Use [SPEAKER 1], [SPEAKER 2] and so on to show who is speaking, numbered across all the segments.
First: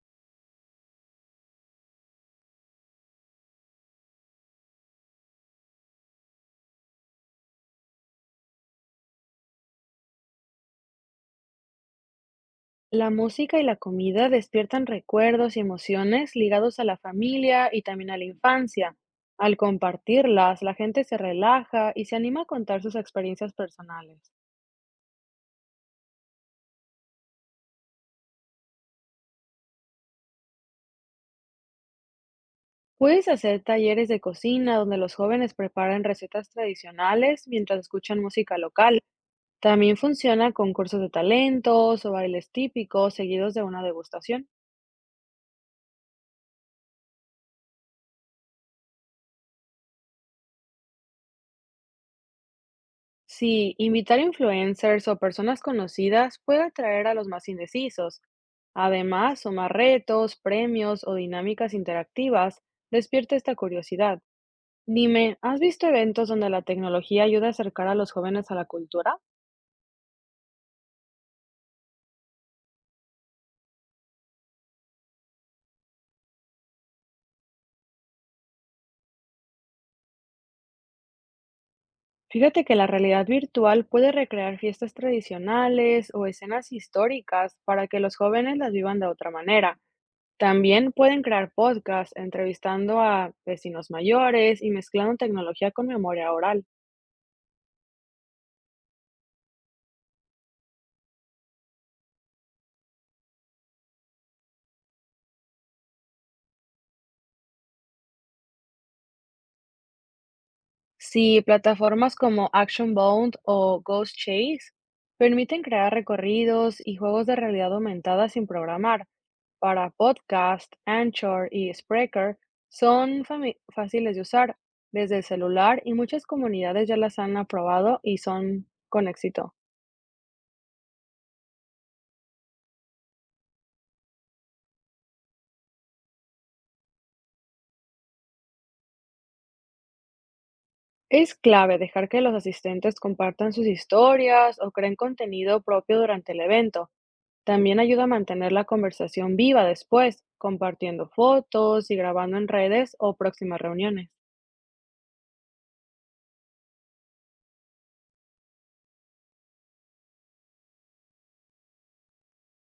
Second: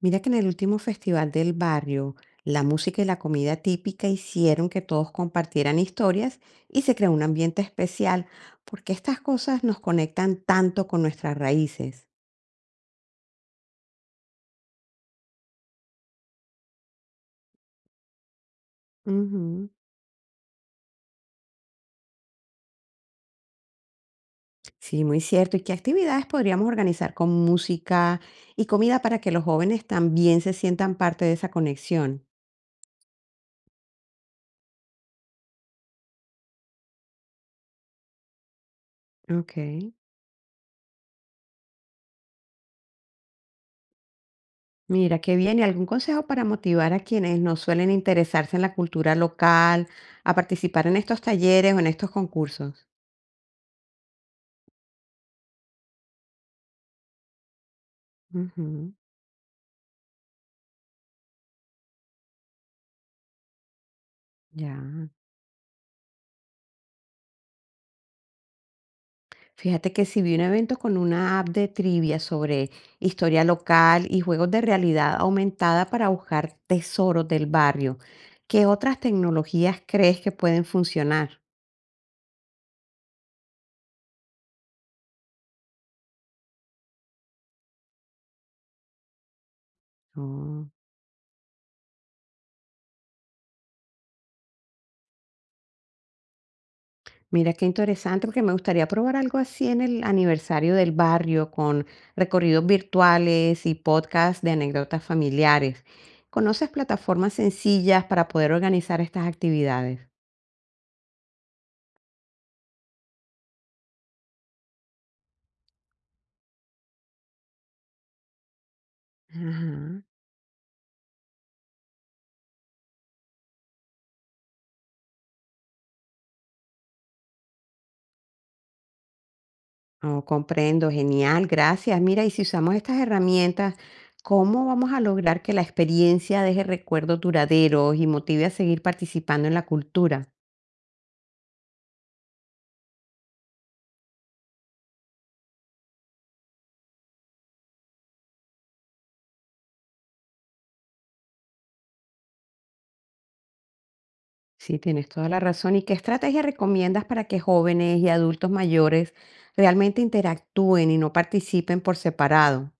[SPEAKER 1] Mira que en el último festival del barrio, la música y la comida típica hicieron que todos compartieran historias y se creó un ambiente especial, porque estas cosas nos conectan tanto con nuestras raíces.
[SPEAKER 2] La música y la comida despiertan recuerdos y emociones ligados a la familia y también a la infancia. Al
[SPEAKER 1] Ujú.
[SPEAKER 2] compartirlas, la gente se relaja y se anima a contar sus experiencias personales.
[SPEAKER 1] Sí, muy cierto. ¿Y qué actividades podríamos organizar con música y comida para que los jóvenes también se sientan parte de esa conexión?
[SPEAKER 2] Puedes hacer talleres de cocina donde los jóvenes preparan recetas tradicionales mientras escuchan música local.
[SPEAKER 1] Ok.
[SPEAKER 2] También funciona con cursos de talentos o bailes típicos seguidos de una degustación.
[SPEAKER 1] Mira, qué bien. ¿Y algún consejo para motivar a quienes no suelen interesarse en la cultura local a participar en estos talleres o en estos concursos?
[SPEAKER 2] Sí, invitar influencers o personas conocidas puede atraer a los más indecisos.
[SPEAKER 1] Ujú,
[SPEAKER 2] Además, sumar retos, premios o dinámicas interactivas despierta esta curiosidad.
[SPEAKER 1] ya.
[SPEAKER 2] Dime, ¿has visto eventos donde la tecnología ayuda a acercar a los jóvenes a la cultura?
[SPEAKER 1] Fíjate que si vi un evento con una app de trivia sobre historia local y juegos de realidad aumentada para buscar tesoros del barrio. ¿Qué otras tecnologías crees que pueden funcionar?
[SPEAKER 2] Fíjate que la realidad virtual puede recrear fiestas tradicionales o escenas históricas para que los jóvenes las vivan de otra manera.
[SPEAKER 1] Oh,
[SPEAKER 2] También pueden crear podcasts entrevistando a vecinos mayores y mezclando tecnología con memoria oral.
[SPEAKER 1] mira qué interesante, porque me gustaría probar algo así en el aniversario del barrio con recorridos virtuales y podcasts de anécdotas familiares. ¿Conoces plataformas sencillas para poder organizar estas actividades?
[SPEAKER 2] Sí, plataformas como Action Bound o Ghost Chase permiten crear recorridos y juegos de realidad aumentada sin programar. Para
[SPEAKER 1] Ajá.
[SPEAKER 2] podcast, Anchor y Spreaker son fáciles de usar desde el celular, y muchas comunidades ya las han aprobado y son con éxito.
[SPEAKER 1] Oh, comprendo, genial, gracias. Mira, y si usamos estas herramientas, ¿cómo vamos a lograr que la experiencia deje recuerdos duraderos y motive a seguir participando en la cultura?
[SPEAKER 2] Es clave dejar que los asistentes compartan sus historias o creen contenido propio durante el evento. También ayuda a mantener la conversación viva después, compartiendo fotos y grabando en redes o próximas reuniones.
[SPEAKER 1] Sí, tienes toda la razón. ¿Y qué estrategia recomiendas para que jóvenes y adultos mayores realmente interactúen y no participen por separado?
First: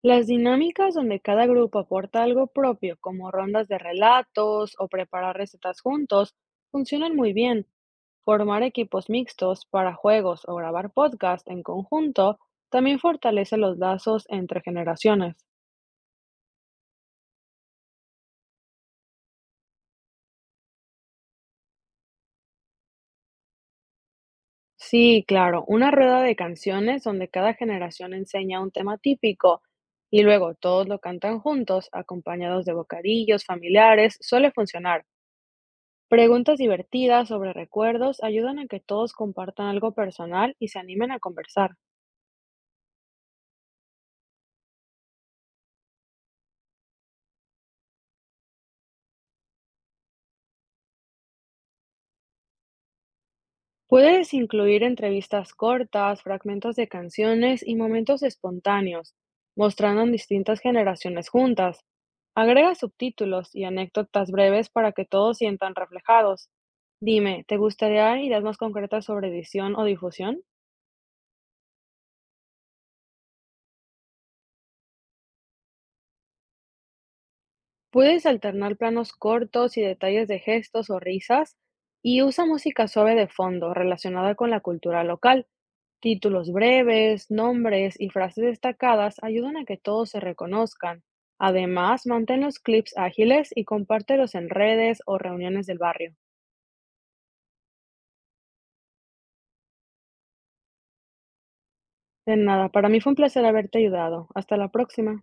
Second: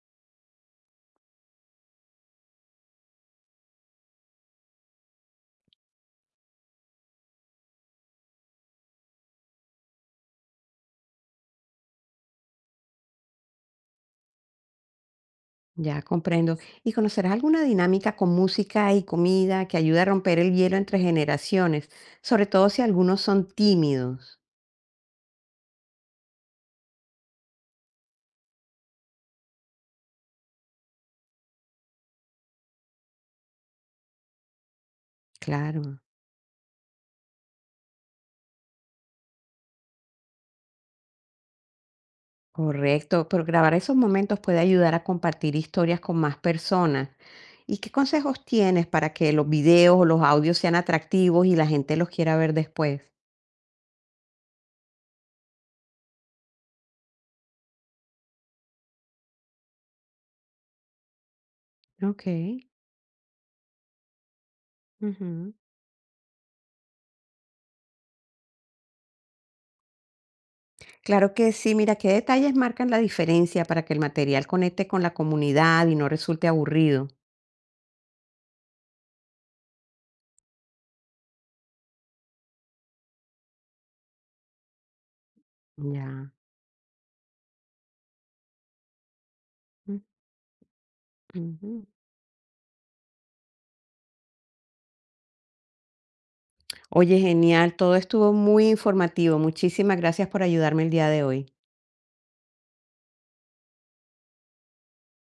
[SPEAKER 2] Las dinámicas donde cada grupo aporta algo propio, como rondas de relatos o preparar recetas juntos, funcionan muy bien. Formar equipos mixtos para juegos o grabar podcast en conjunto también fortalece los lazos entre generaciones.
[SPEAKER 1] Ya comprendo. ¿Y conocerás alguna dinámica con música y comida que ayude a romper el hielo entre generaciones, sobre todo si algunos son tímidos?
[SPEAKER 2] Sí, claro, una rueda de canciones donde cada generación enseña un tema típico y luego todos lo cantan juntos, acompañados de bocadillos, familiares, suele funcionar.
[SPEAKER 1] Claro.
[SPEAKER 2] Preguntas divertidas sobre recuerdos ayudan a que todos compartan algo personal y se animen a conversar.
[SPEAKER 1] Correcto, pero grabar esos momentos puede ayudar a compartir historias con más personas. ¿Y qué consejos tienes para que los videos o los audios sean atractivos y la gente los quiera ver después?
[SPEAKER 2] Puedes incluir entrevistas cortas, fragmentos de canciones y momentos espontáneos, mostrando en distintas generaciones juntas.
[SPEAKER 1] Ok.
[SPEAKER 2] Agrega subtítulos y anécdotas breves para que todos
[SPEAKER 1] Ujú.
[SPEAKER 2] sientan reflejados. Dime, ¿te gustaría ideas más concretas sobre edición o difusión?
[SPEAKER 1] Claro que sí, mira, qué detalles marcan la diferencia para que el material conecte con la comunidad y no resulte aburrido.
[SPEAKER 2] Puedes alternar planos cortos y detalles de gestos o risas, y usa música suave de fondo relacionada con la cultura local.
[SPEAKER 1] Ya.
[SPEAKER 2] Títulos breves, nombres y frases destacadas ayudan a que
[SPEAKER 1] Mm,
[SPEAKER 2] todos se reconozcan.
[SPEAKER 1] ujú.
[SPEAKER 2] Además, mantén los clips ágiles y compártelos en redes o reuniones del barrio.
[SPEAKER 1] Oye, genial, todo estuvo muy informativo. Muchísimas gracias por ayudarme el día de hoy.
[SPEAKER 2] De nada, para mí fue un placer haberte ayudado. Hasta la próxima.